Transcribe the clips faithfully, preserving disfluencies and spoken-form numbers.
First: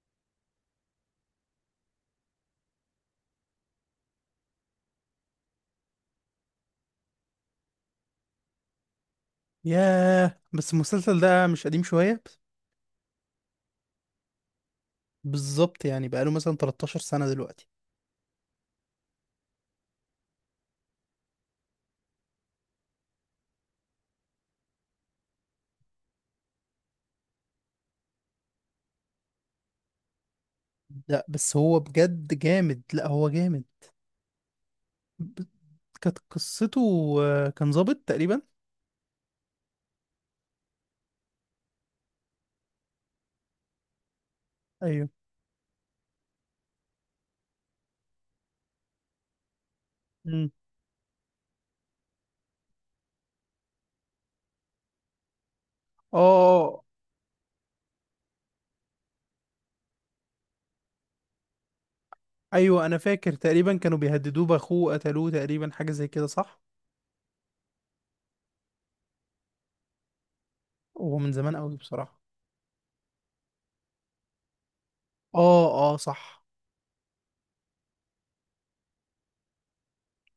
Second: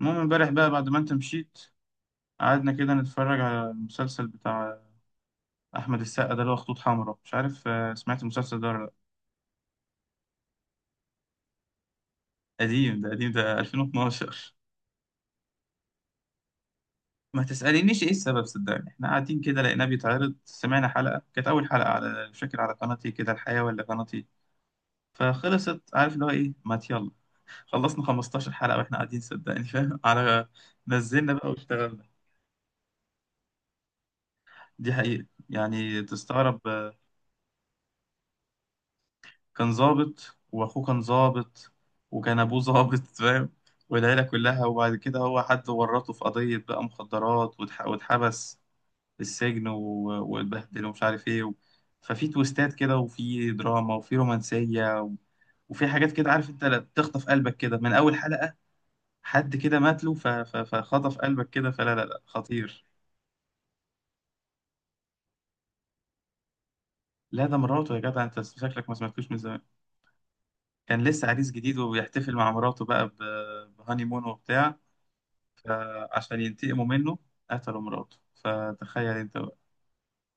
المهم امبارح بقى بعد ما انت مشيت قعدنا كده نتفرج على المسلسل بتاع احمد السقا ده اللي هو خطوط حمراء مش عارف. آه، سمعت المسلسل ده ولا لا؟ ياه، بس المسلسل ده مش قديم شوية؟ قديم ده قديم ده ألفين واثنا عشر. بالظبط، يعني بقاله مثلا تلتاشر سنة ما دلوقتي. تسألينيش ايه السبب، صدقني احنا قاعدين كده لقيناه بيتعرض، سمعنا حلقة كانت اول حلقة على مش فاكر على قناتي كده الحياة ولا قناتي. فخلصت، عارف اللي هو ايه، ما يلا خلصنا خمستاشر حلقة واحنا قاعدين، صدقني فاهم على لا نزلنا بقى بس هو واشتغلنا. بجد جامد، لا هو جامد. دي حقيقة ب- يعني كانت تستغرب. قصته آه، كان ظابط تقريبا. كان ظابط واخوه كان ظابط وكان ابوه ظابط فاهم، والعيله كلها. وبعد ايوه. كده هو حد ورطه في قضيه بقى مخدرات واتح- واتحبس في السجن و- امم. واتبهدل ومش عارف ايه و... ففي تويستات كده وفي دراما وفي رومانسيه و... وفي حاجات كده، عارف انت، لا اه. تخطف قلبك كده من اول حلقه، حد كده مات له ف... ف... فخطف قلبك كده. فلا لا لا، خطير. ايوه انا فاكر تقريبا كانوا بيهددوه باخوه، قتلوه تقريبا، حاجة زي كده صح؟ لا ده مراته، يا جدع انت شكلك ما سمعتوش من زمان. كان هو لسه من عريس زمان قوي جديد بصراحة. وبيحتفل مع مراته بقى ب... بهاني مون وبتاع. اه اه آه، عشان صح. ينتقموا منه قتلوا مراته، فتخيل انت بقى.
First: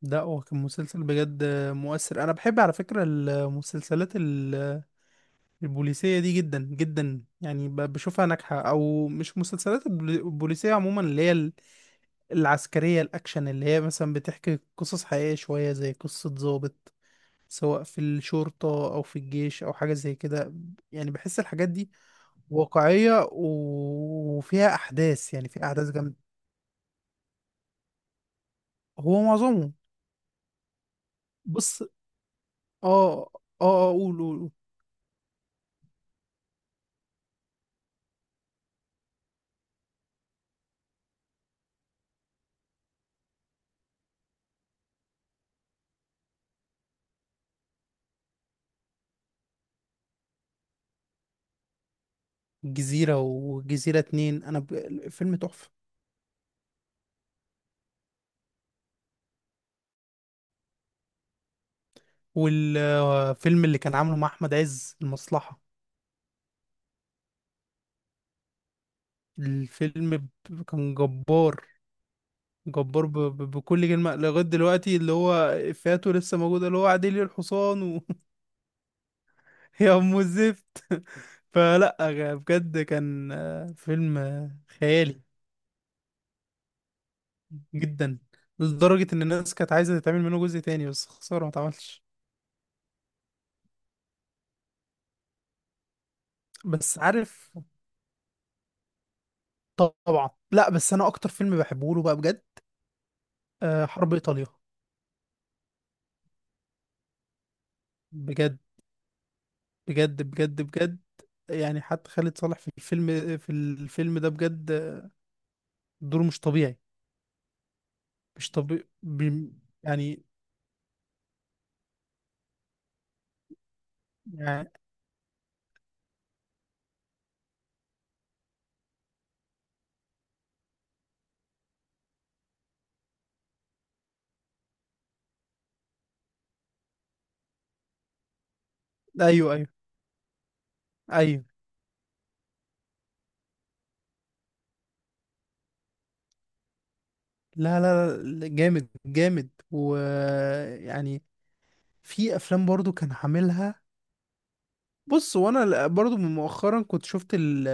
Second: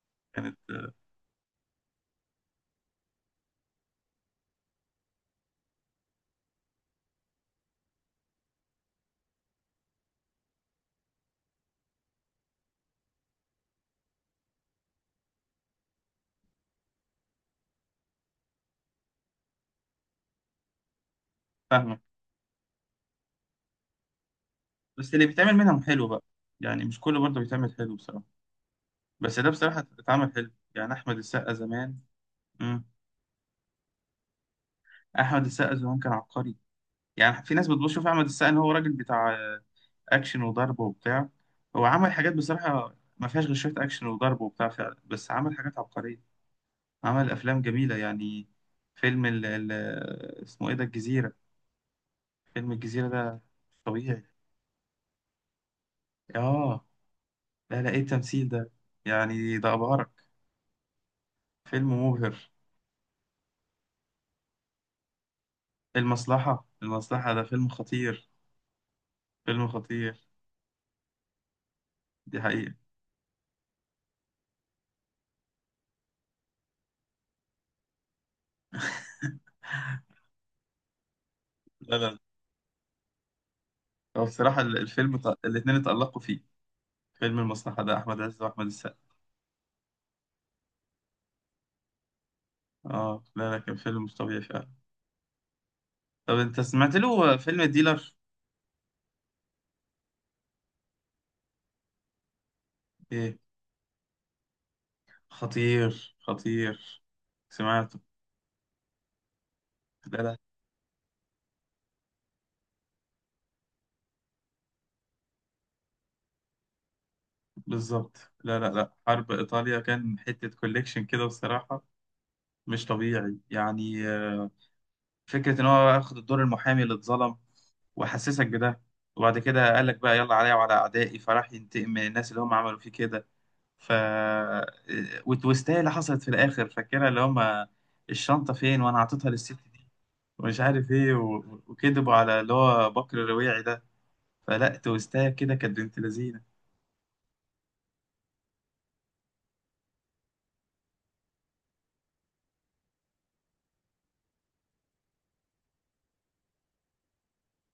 ده هو كانت كان آه، مسلسل بجد آه، مؤثر. انا بحب على فكرة المسلسلات البوليسية دي جدا جدا، يعني ب- بشوفها ناجحة. أو مش مسلسلات البولي- البوليسية عموما اللي هي ال- العسكرية الأكشن، اللي هي مثلا بتحكي قصص حقيقية شوية زي قصة ضابط، سواء في الشرطة أو في الجيش أو حاجة زي كده. يعني بحس الحاجات دي فاهمة. واقعية و- وفيها بس اللي أحداث، يعني بيتعمل في منهم أحداث حلو جامدة. بقى، يعني مش كله برضه بيتعمل حلو بصراحة. هو بس ده معظمه. بصراحة اتعمل حلو، يعني أحمد السقا بص آه. زمان. مم. آه. آه، قول قول قول. أحمد السقا زمان كان عبقري. يعني في ناس بتشوف أحمد السقا إن هو راجل بتاع آه، أكشن وضرب وبتاع. هو عمل حاجات بصراحة ما فيهاش غير شوية أكشن وضرب وبتاع فعلا، بس عمل حاجات عبقرية، عمل أفلام جميلة يعني. فيلم ال ال اسمه إيه ده، الجزيرة. فيلم الجزيرة الجزيرة ده مش والجزيرة طبيعي. اتنين، أنا ب... الفيلم تحفة. اه لا لا، ايه التمثيل ده، يعني ده ابهرك، فيلم مبهر. والفيلم اللي كان عامله مع أحمد عز، المصلحة. المصلحة المصلحة ده فيلم خطير، فيلم الفيلم خطير، ب- كان جبار، دي حقيقة. جبار ب... ب... بكل كلمة لغاية دلوقتي، اللي هو إفيهاته لسه موجودة، اللي هو عديلي الحصان و... يا أم الزفت لا فلا لا، غ- بجد كان آه، فيلم هو آه، بصراحة ال- الفيلم خيالي ط- الاتنين اتألقوا فيه، فيلم المصلحة ده جدا، أحمد عز وأحمد لدرجة السقا. إن الناس كانت عايزة تتعمل منه جزء تاني، بس خسارة ما اتعملش. اه لا لا، كان فيلم مش طبيعي فعلا. طب أنت سمعت بس له عارف، فيلم الديلر؟ طبعا، لا بس أنا أكتر فيلم بحبه له بقى بجد إيه، آه، حرب إيطاليا. خطير خطير، سمعته. بجد، لا بجد لا، بجد بجد، يعني حتى خالد صالح في الفيلم، في الفيلم ده بجد دوره مش طبيعي. بالظبط. مش لا لا طبيعي لا، حرب إيطاليا كان يعني. حتة كوليكشن كده بصراحة، مش طبيعي يعني. آه، يعني. فكرة إن هو أخد الدور المحامي اللي اتظلم وحسسك بده، وبعد كده قال لك بقى يلا عليا وعلى أعدائي، فراح ينتقم من الناس اللي هم عملوا فيه كده. ف آه، والتويستاية اللي حصلت في الآخر فاكرها، اللي هم الشنطة فين وأنا عطيتها للست ايوه ايوه دي ومش عارف إيه و... ايوه. وكذبوا على اللي هو بكر الرواعي ده. فلا، تويستاية كده كانت بنت لذينة. لا لا لا، جامد جامد، ويعني في افلام برضو كان عاملها. بص، وانا ل- برضو من مؤخرا كنت شفت ال-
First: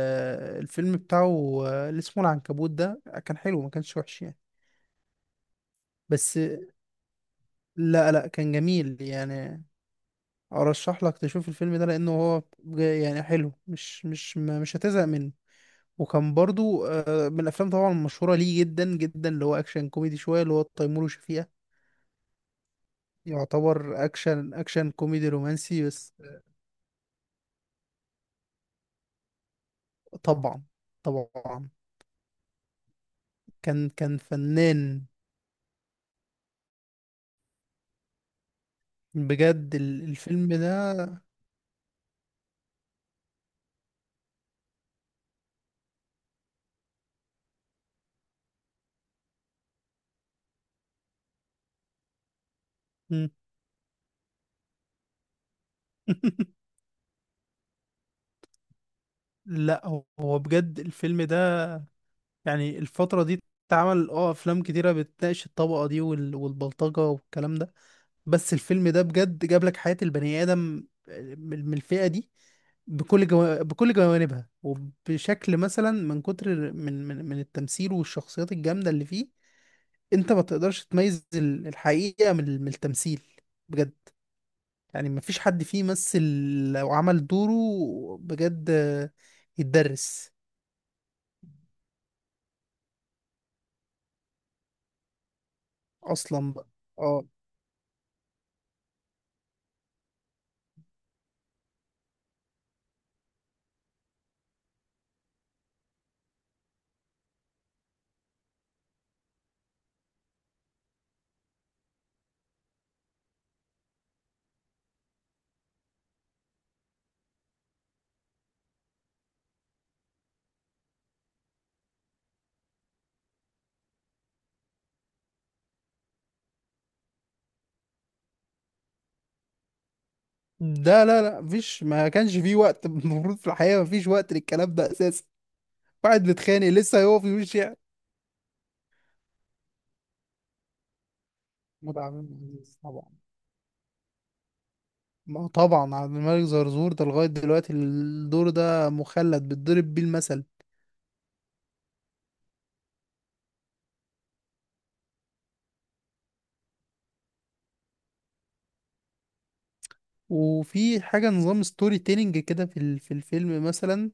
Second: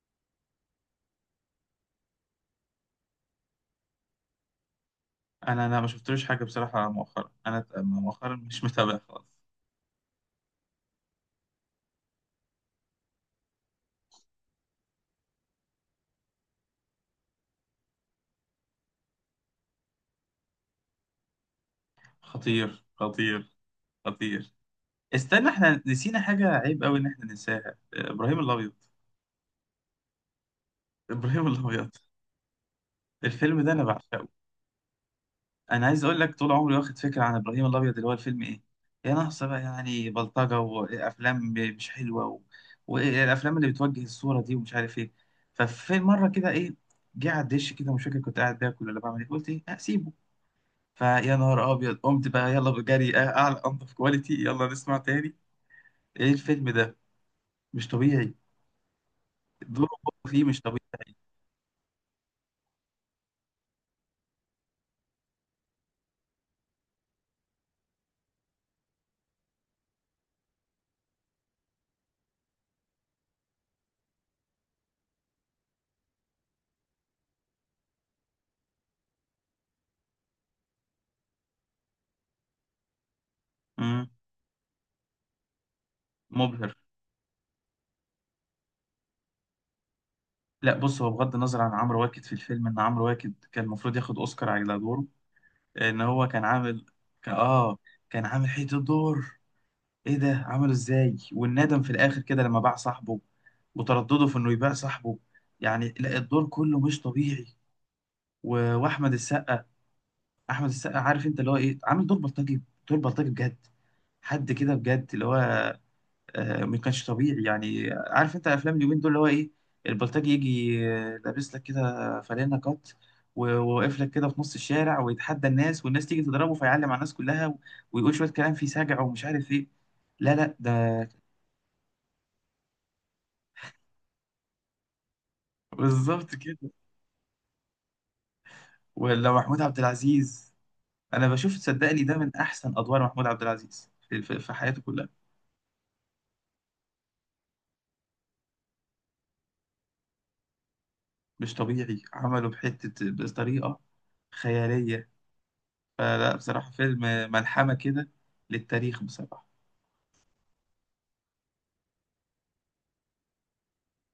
الفيلم بتاعه اللي اسمه العنكبوت ده، كان حلو، ما كانش وحش يعني. أنا أنا ما شفتلوش بس حاجة بصراحة مؤخرا، أنا لا لا، مؤخرا كان مش متابع جميل خالص. يعني. ارشح لك تشوف الفيلم ده، لانه هو بج- يعني حلو، مش مش ما- مش هتزهق منه. وكان برضو آه، من الافلام طبعا المشهوره ليه جدا جدا، اللي هو اكشن كوميدي شويه، اللي هو تيمور وشفيقة. خطير خطير يعتبر خطير. اكشن، اكشن كوميدي استنى احنا رومانسي بس. نسينا حاجة عيب قوي ان احنا ننساها، ابراهيم الابيض. طبعا، ابراهيم طبعا. الابيض الفيلم ده انا كان كان بعشقه. فنان. انا عايز اقول لك، طول عمري واخد فكرة عن ابراهيم الابيض اللي هو الفيلم ايه، يا ناقصة بقى بجد ال- يعني الفيلم بلطجة ده. وافلام مش حلوة و... والافلام اللي بتوجه الصورة دي ومش عارف ايه. ففي مرة كده ايه، جه على الدش كده، مش فاكر كنت قاعد باكل ولا بعمل ايه، قلت ايه اسيبه. فيا نهار ابيض، قمت بقى يلا بجري مم. أه، اعلى انضف كواليتي، يلا نسمع تاني. ايه الفيلم ده، مش طبيعي. لا دوره هو، هو فيه مش بجد الفيلم ده، يعني الفتره دي اتعمل اه افلام كتيره بتناقش الطبقه دي وال- والبلطجه والكلام ده، بس الفيلم ده بجد جاب لك حياة البني آدم آه، من من الفئة دي بكل جو... بكل جوانبها وبشكل مثلا من كتر من من, من التمثيل والشخصيات الجامدة اللي فيه. انت ما تقدرش تميز ال- الحقيقة من, ال- من التمثيل. طبيعي، بجد يعني ما فيش حد فيه مثل، مبهر. لو عمل دوره بجد آه، يتدرس. لا بص، هو بغض النظر عن عمرو واكد في الفيلم، ان عمرو واكد كان المفروض ياخد اوسكار على دوره، ان هو كان اصلا بقى، عامل، اه. كان اه كان عامل حته دور، ايه ده عمله ازاي، والندم في الاخر كده لما باع صاحبه وتردده في انه يبيع صاحبه. يعني لا، الدور كله مش طبيعي. و... واحمد السقا، احمد السقا، عارف انت اللي هو ايه، عامل دور بلطجي، دور بلطجي بجد. حد كده بجد اللي هو آه، ما كانش طبيعي. يعني عارف انت افلام اليومين دول اللي هو ايه، البلطجي يجي آه، لابس لك كده فانلة قط و- وواقف لك كده في نص الشارع ويتحدى الناس، والناس تيجي تضربه فيعلم على الناس كلها و- ويقول شوية كلام فيه سجع ومش عارف ايه. لا لا، ده ده لا لا، مفيش ما كانش فيه وقت المفروض في الحياة ما فيش وقت للكلام ده اساسا. واحد بالظبط متخانق كده. لسه هيقف يمشي. ولا محمود عبد العزيز، انا بشوف محمود صدقني عبد ده من احسن العزيز ادوار طبعا، محمود عبد العزيز في في- في حياته كلها. ما هو طبعا عبد الملك زرزور ده لغاية دلوقتي الدور ده مخلد بيتضرب بيه المثل. مش طبيعي، عمله بحتة بطريقة خيالية. فلا بصراحة فيلم ملحمة كده، للتاريخ بصراحة. وفي حاجة نظام ستوري تيلينج كده في ال- في الفيلم مثلا،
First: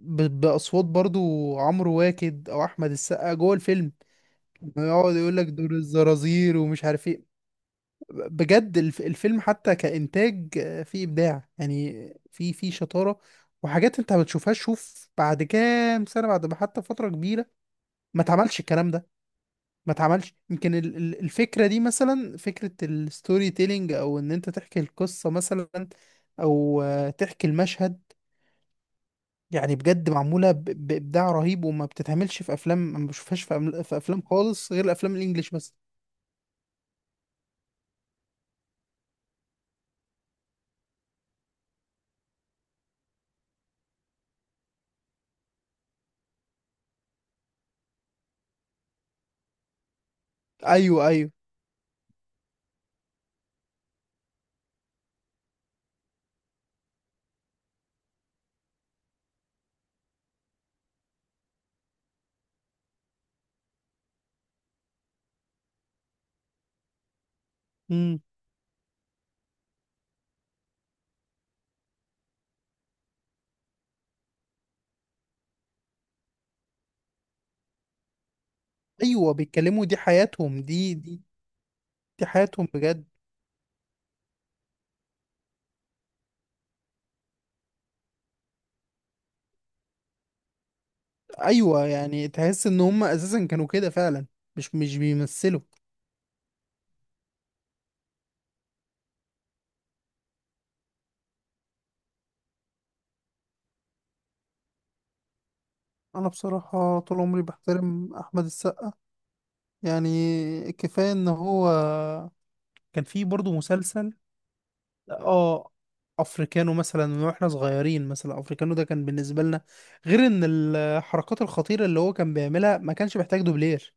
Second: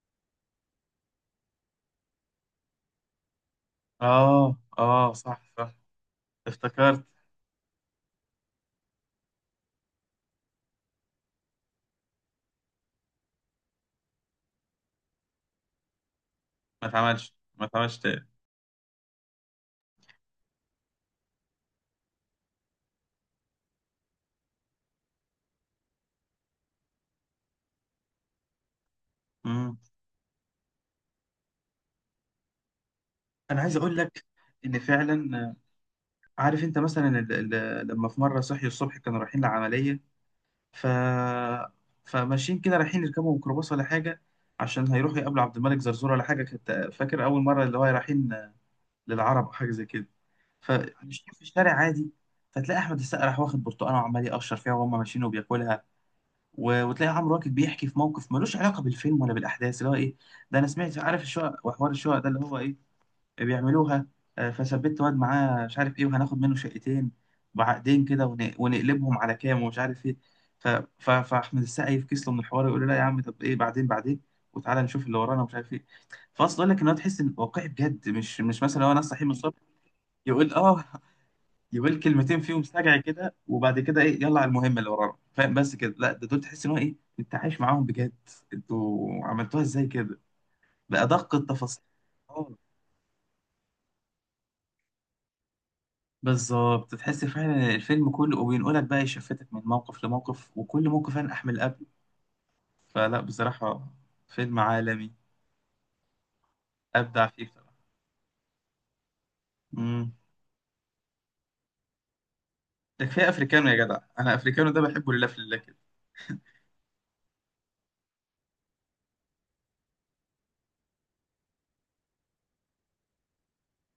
ب- بأصوات برضو، عمرو واكد أو أحمد السقا جوه الفيلم اه اه يقعد يقول صح لك دور صح، الزرازير ومش افتكرت. عارف ايه. بجد الف- الفيلم حتى كإنتاج فيه إبداع يعني، في في شطارة وحاجات انت ما بتشوفهاش. شوف بعد كام سنة، بعد ما حتى ما فترة اتعملش، كبيرة، ما اتعملش ما تاني. اتعملش الكلام ده. ما اتعملش، يمكن ال- ال- الفكرة دي مثلا، فكرة الستوري تيلينج، او ان انت تحكي القصة مثلا، او آه، تحكي المشهد. مم. يعني بجد معمولة ب- بإبداع رهيب، وما بتتعملش في افلام، ما بشوفهاش في انا عايز أم- اقول في افلام لك خالص ان غير افلام فعلا الانجليش آه، بس. عارف انت مثلا ال- ال- لما في مره صحي الصبح كانوا رايحين لعمليه، ف فماشيين كده رايحين يركبوا ميكروباص ولا حاجه، عشان هيروحوا يقابلوا عبد الملك زرزور ولا حاجه، كنت فاكر اول مره اللي هو رايحين آه، للعرب او حاجه زي كده. ايوه ايوه. فماشيين في الشارع عادي، فتلاقي احمد السقا راح واخد برتقانه وعمال يقشر فيها وهم ماشيين وبياكلها، و- وتلاقي عمرو واكد بيحكي في موقف ملوش علاقه بالفيلم ولا بالاحداث، اللي هو ايه، ده انا سمعت عارف الشقق وحوار الشقق ده اللي هو ايه بيعملوها. آه، فثبت واد معاه مش عارف ايه، وهناخد منه شقتين بعقدين امم. كده ون- ونقلبهم على كام ومش عارف ايه. ف... ف... فاحمد السقا يفكس له من الحوار، يقول له لا يا عم، طب ايه بعدين بعدين، وتعالى نشوف اللي ورانا ومش عارف ايه. فاصل اقول لك ان هو تحس ان واقعي بجد، مش مش مثلا هو ناس صاحي من ايوه الصبح بيتكلموا، دي يقول حياتهم، اه، دي دي يقول دي كلمتين فيهم حياتهم سجع بجد. كده، وبعد كده ايه يلا على المهم اللي ورانا فاهم بس كده. لا، ده دول تحس ان هو ايه، انت عايش معاهم بجد، انتوا عملتوها ازاي كده، بأدق التفاصيل. ايوه يعني اه تحس ان هم اساسا كانوا كده فعلا، مش مش بيمثلوا. بالظبط، تحس فعلا الفيلم كله، وبينقلك بقى يشفتك من موقف لموقف، وكل موقف انا احمل قبل. فلا بصراحة فيلم عالمي، انا بصراحة طول ابدع عمري فيه بصراحة. بحترم احمد السقا. امم يعني كفاية ان هو كان ده في كفاية برضه افريكانو يا جدع، مسلسل. انا افريكانو ده بحبه لله في الله اه، كده. افريكانو مثلا، من واحنا صغيرين مثلا افريكانو ده كان بالنسبه لنا، غير ان الحركات الخطيره اللي هو كان بيعملها ما كانش محتاج دوبلير،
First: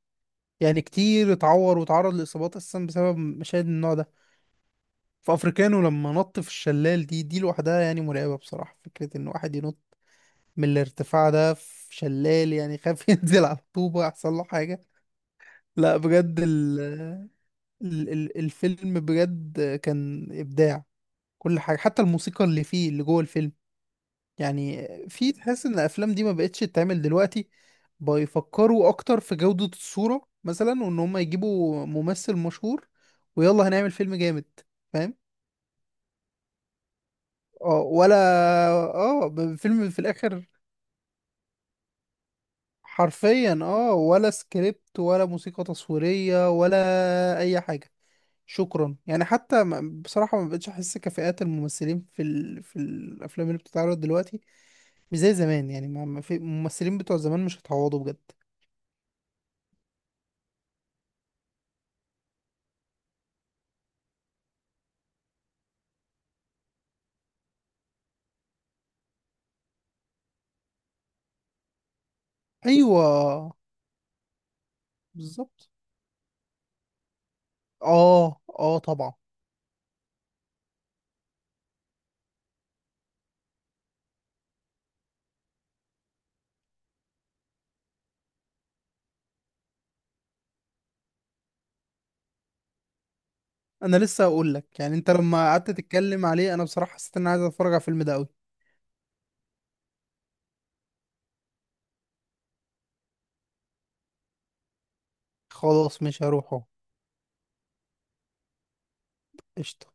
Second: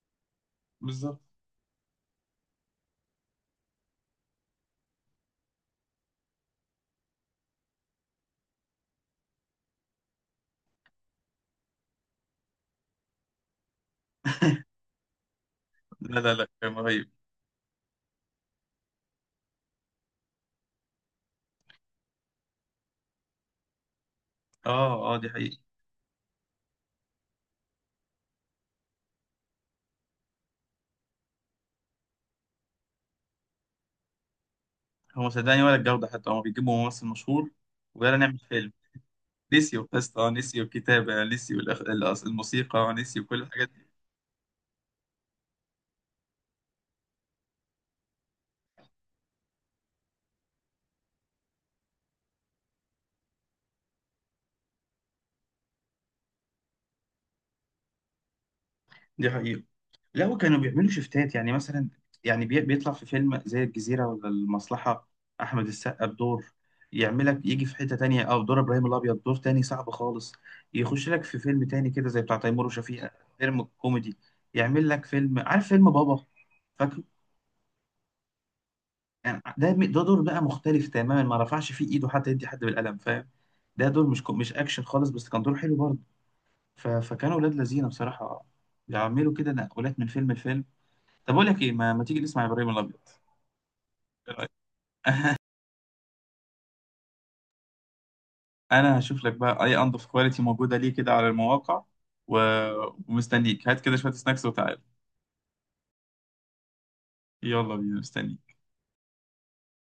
يعني بالظبط. كتير اتعور وتعرض لاصابات اساسا بسبب مشاهد من النوع ده. فافريكانو لما نط في الشلال، دي دي لوحدها يعني مرعبه بصراحه، فكره ان واحد ينط من الارتفاع ده في شلال، يعني خاف ينزل على الطوبه يحصل له حاجه. لا لا لا بجد لا، كان رهيب. ال ال- ال- الفيلم بجد كان ابداع، كل حاجة حتى الموسيقى اللي فيه، اللي جوه الفيلم. يعني اه اه، دي في حقيقة. تحس ان الافلام دي ما بقتش تتعمل دلوقتي، بيفكروا اكتر في جودة الصورة مثلا، وان هم يجيبوا ممثل مشهور ويلا هنعمل فيلم جامد. فاهم. هو صدقني ولا الجودة حتى، هما بيجيبوا ممثل مشهور، اه، ولا. ويلا نعمل فيلم، اه، ب- نسيوا فيلم في القصة، الاخر. نسيوا الكتابة، نسيوا الأخ... الأص- الموسيقى، نسيوا كل حرفيا، الحاجات دي. اه، ولا سكريبت ولا موسيقى تصويرية ولا اي حاجة. شكرا، يعني حتى ما- بصراحة ما بقتش احس كفاءات الممثلين في ال... في الافلام اللي بتتعرض دلوقتي، مش زي زمان يعني، ما ما في الممثلين بتوع زمان مش هيتعوضوا بجد. دي حقيقة. لا وكانوا بيعملوا شفتات، يعني مثلا يعني بي... بيطلع في فيلم زي الجزيرة ولا المصلحة أحمد السقا بدور، يعملك يجي في حتة تانية، أو دور إبراهيم الأبيض دور تاني صعب خالص، يخش لك في فيلم تاني كده زي بتاع تيمور ايوه. وشفيقة، فيلم كوميدي، يعمل لك فيلم، عارف بالظبط. فيلم بابا، فاكره. اه اه طبعا. يعني ده ده دور بقى مختلف تماما، ما رفعش فيه ايده حتى يدي حد بالقلم فاهم، ده دور مش كو- مش اكشن خالص، بس كان دور حلو برضه. ف- فكانوا ولاد لذينه بصراحه، بيعملوا كده نقلات من فيلم لفيلم. طب اقول لك ايه، ما, ما تيجي نسمع ابراهيم الابيض، انا لسه إيه اقول رأيك؟ لك، يعني انت لما قعدت تتكلم عليه انا بصراحه حسيت ان انا عايز اتفرج على الفيلم ده قوي. انا هشوف لك بقى اي انضف كواليتي موجوده ليه كده على المواقع و... ومستنيك، هات كده شويه سناكس وتعال، خلاص، مش هروحه. يلا بينا مستنيك. قشطه.